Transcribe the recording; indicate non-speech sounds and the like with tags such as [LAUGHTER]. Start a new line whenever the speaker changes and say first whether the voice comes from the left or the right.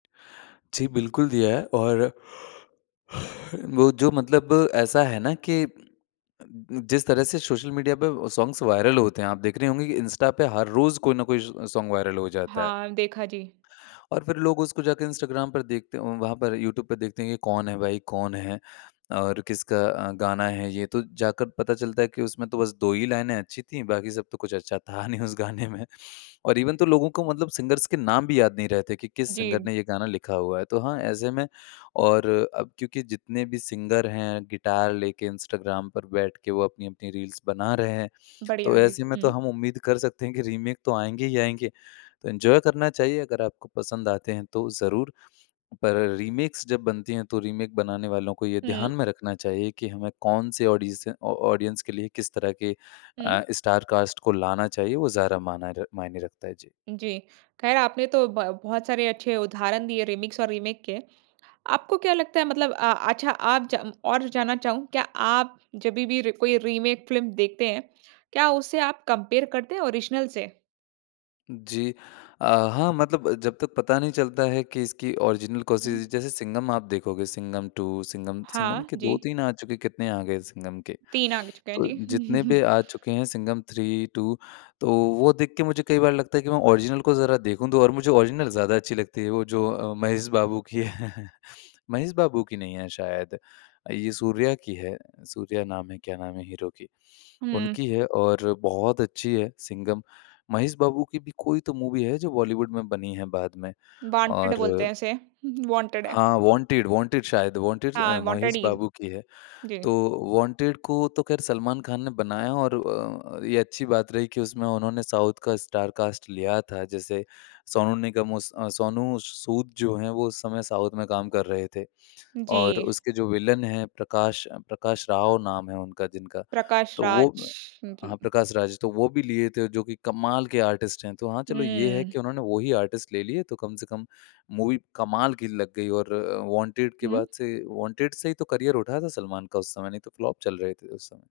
left: जी, बिल्कुल दिया है और [YAWNS] वो जो मतलब ऐसा है ना कि अ, जिस तरह से सोशल मीडिया पे सॉन्ग्स वायरल होते हैं, आप देख रहे होंगे कि इंस्टा पे हर रोज़ कोई ना कोई ज़ सोंग वायरल हो जाता है।
right: हाँ, देखा जी।
left: और फ़िर लोग उसको जाके इंस्टाग्राम पर देखते वहाँ पर यूट्यूब पे देखते हैं ये कौन है भाई, कौन है, और किसका अ, गाना है ये तो जाकर पता चलता है कि उसमें तो बस 2 ही लाइनें अच्छी थीं, बाकी सब तो कुछ अच्छा था नहीं उस गाने में। और इवन तो लोगों को मतलब सिंगर्स के नाम भी याद नहीं रहे थे कि किस सिंगर
right: जी।
left: ने ये गाना लिखा हुआ है तो हाँ ऐसे में और अब क्योंकि जितने भी सिंगर हैं, गिटार लेके इंस्टाग्राम पर बैठ के वो अपनी-अपनी रील्स बना रहे हैं,
right: बढ़िया
left: तो
right: जी।
left: ऐसे में तो
right: हुँ।
left: हम उम्मीद कर सकते हैं कि रीमेक तो आएँगे ही आएँगे, तो एन्जॉय करना चाहिए अगर आपको पसंद आते हैं तो ज़रूर। पर रीमेक्स जब बनती हैं तो रीमेक बनाने वालों को ये
right: हुँ।
left: ध्यान में रखना चाहिए कि हमें कौन से ऑडीसे ऑ ऑडियंस के लिए किस तरह के
right: हुँ।
left: अ, स्टार कास्ट को लाना चाहिए वो ज़ारा माना र मायने रखता है जी।
right: जी। ख़ैर आपने तो ब बहुत सारे अच्छे उदाहरण दिए रीमिक्स और रीमेक के। आपको क्या लगता है मतलब अ, अच्छा आप जा और जानना चाहूँ क्या आप जभी भी कोई रीमेक फ़िल्म देखते हैं, क्या उसे आप कंपेयर करते हैं ओरिजिनल से?
left: जी। अ, हाँ मतलब जब तक पता नहीं चलता है कि इसकी ओरिजिनल कोशिश
right: हुँ।
left: जैसे सिंघम आप देखोगे, सिंघम टू, सिंघम सिंघम
right: हाँ।
left: के दो
right: जी।
left: तीन आ चुके, कितने आ गए सिंघम के।
right: 3 आ चुके हैं
left: तो
right: जी।
left: जितने भी
right: [CHUCKLES]
left: आ चुके हैं सिंघम थ्री, टू, तो वो देख के मुझे कई बार लगता है कि मैं ओरिजिनल को ज़रा देखूँ तो और मुझे ओरिजिनल ज़्यादा अच्छी लगती है वो जो अ, महेश बाबू की है। [CHUCKLES] महेश बाबू की नहीं है शायद, ये सूर्या की है, सूर्या नाम है क्या नाम है हीरो की,
right: हुँ।
left: उनकी है और बहुत अच्छी है सिंघम। महेश बाबू की भी कोई तो मूवी है जो बॉलीवुड में बनी है बाद में।
right: वांटेड
left: और
right: बोलते हैं इसे। हुँ, हुँ वांटेड है।
left: हाँ, वांटेड वांटेड शायद वांटेड अ,
right: हाँ, वांटेड
left: महेश
right: ही।
left: बाबू की है,
right: जी।
left: तो वांटेड को तो ख़ैर सलमान खान ने बनाया और अ, ये अच्छी बात रही कि उसमें उन्होंने साउथ का स्टार कास्ट लिया था जैसे सोनू निगम उस सोनू सूद जो हैं वो उस समय साउथ में काम कर रहे थे और
right: जी।
left: उसके जो विलन हैं प्रकाश प्रकाश राव नाम है उनका जिनका
right: प्रकाश
left: तो वो
right: राज। जी।
left: हाँ प्रकाश राज तो वो भी लिए थे जो कि कमाल के आर्टिस्ट हैं। तो हाँ चलो ये है
right: हुँ।
left: कि उन्होंने वही आर्टिस्ट ले लिए तो कम से कम मूवी कमाल की लग गई और वांटेड के बाद
right: हुँ।
left: से वांटेड से ही तो करियर उठा था सलमान का उस समय नहीं तो फ्लॉप चल रहे थे उस समय।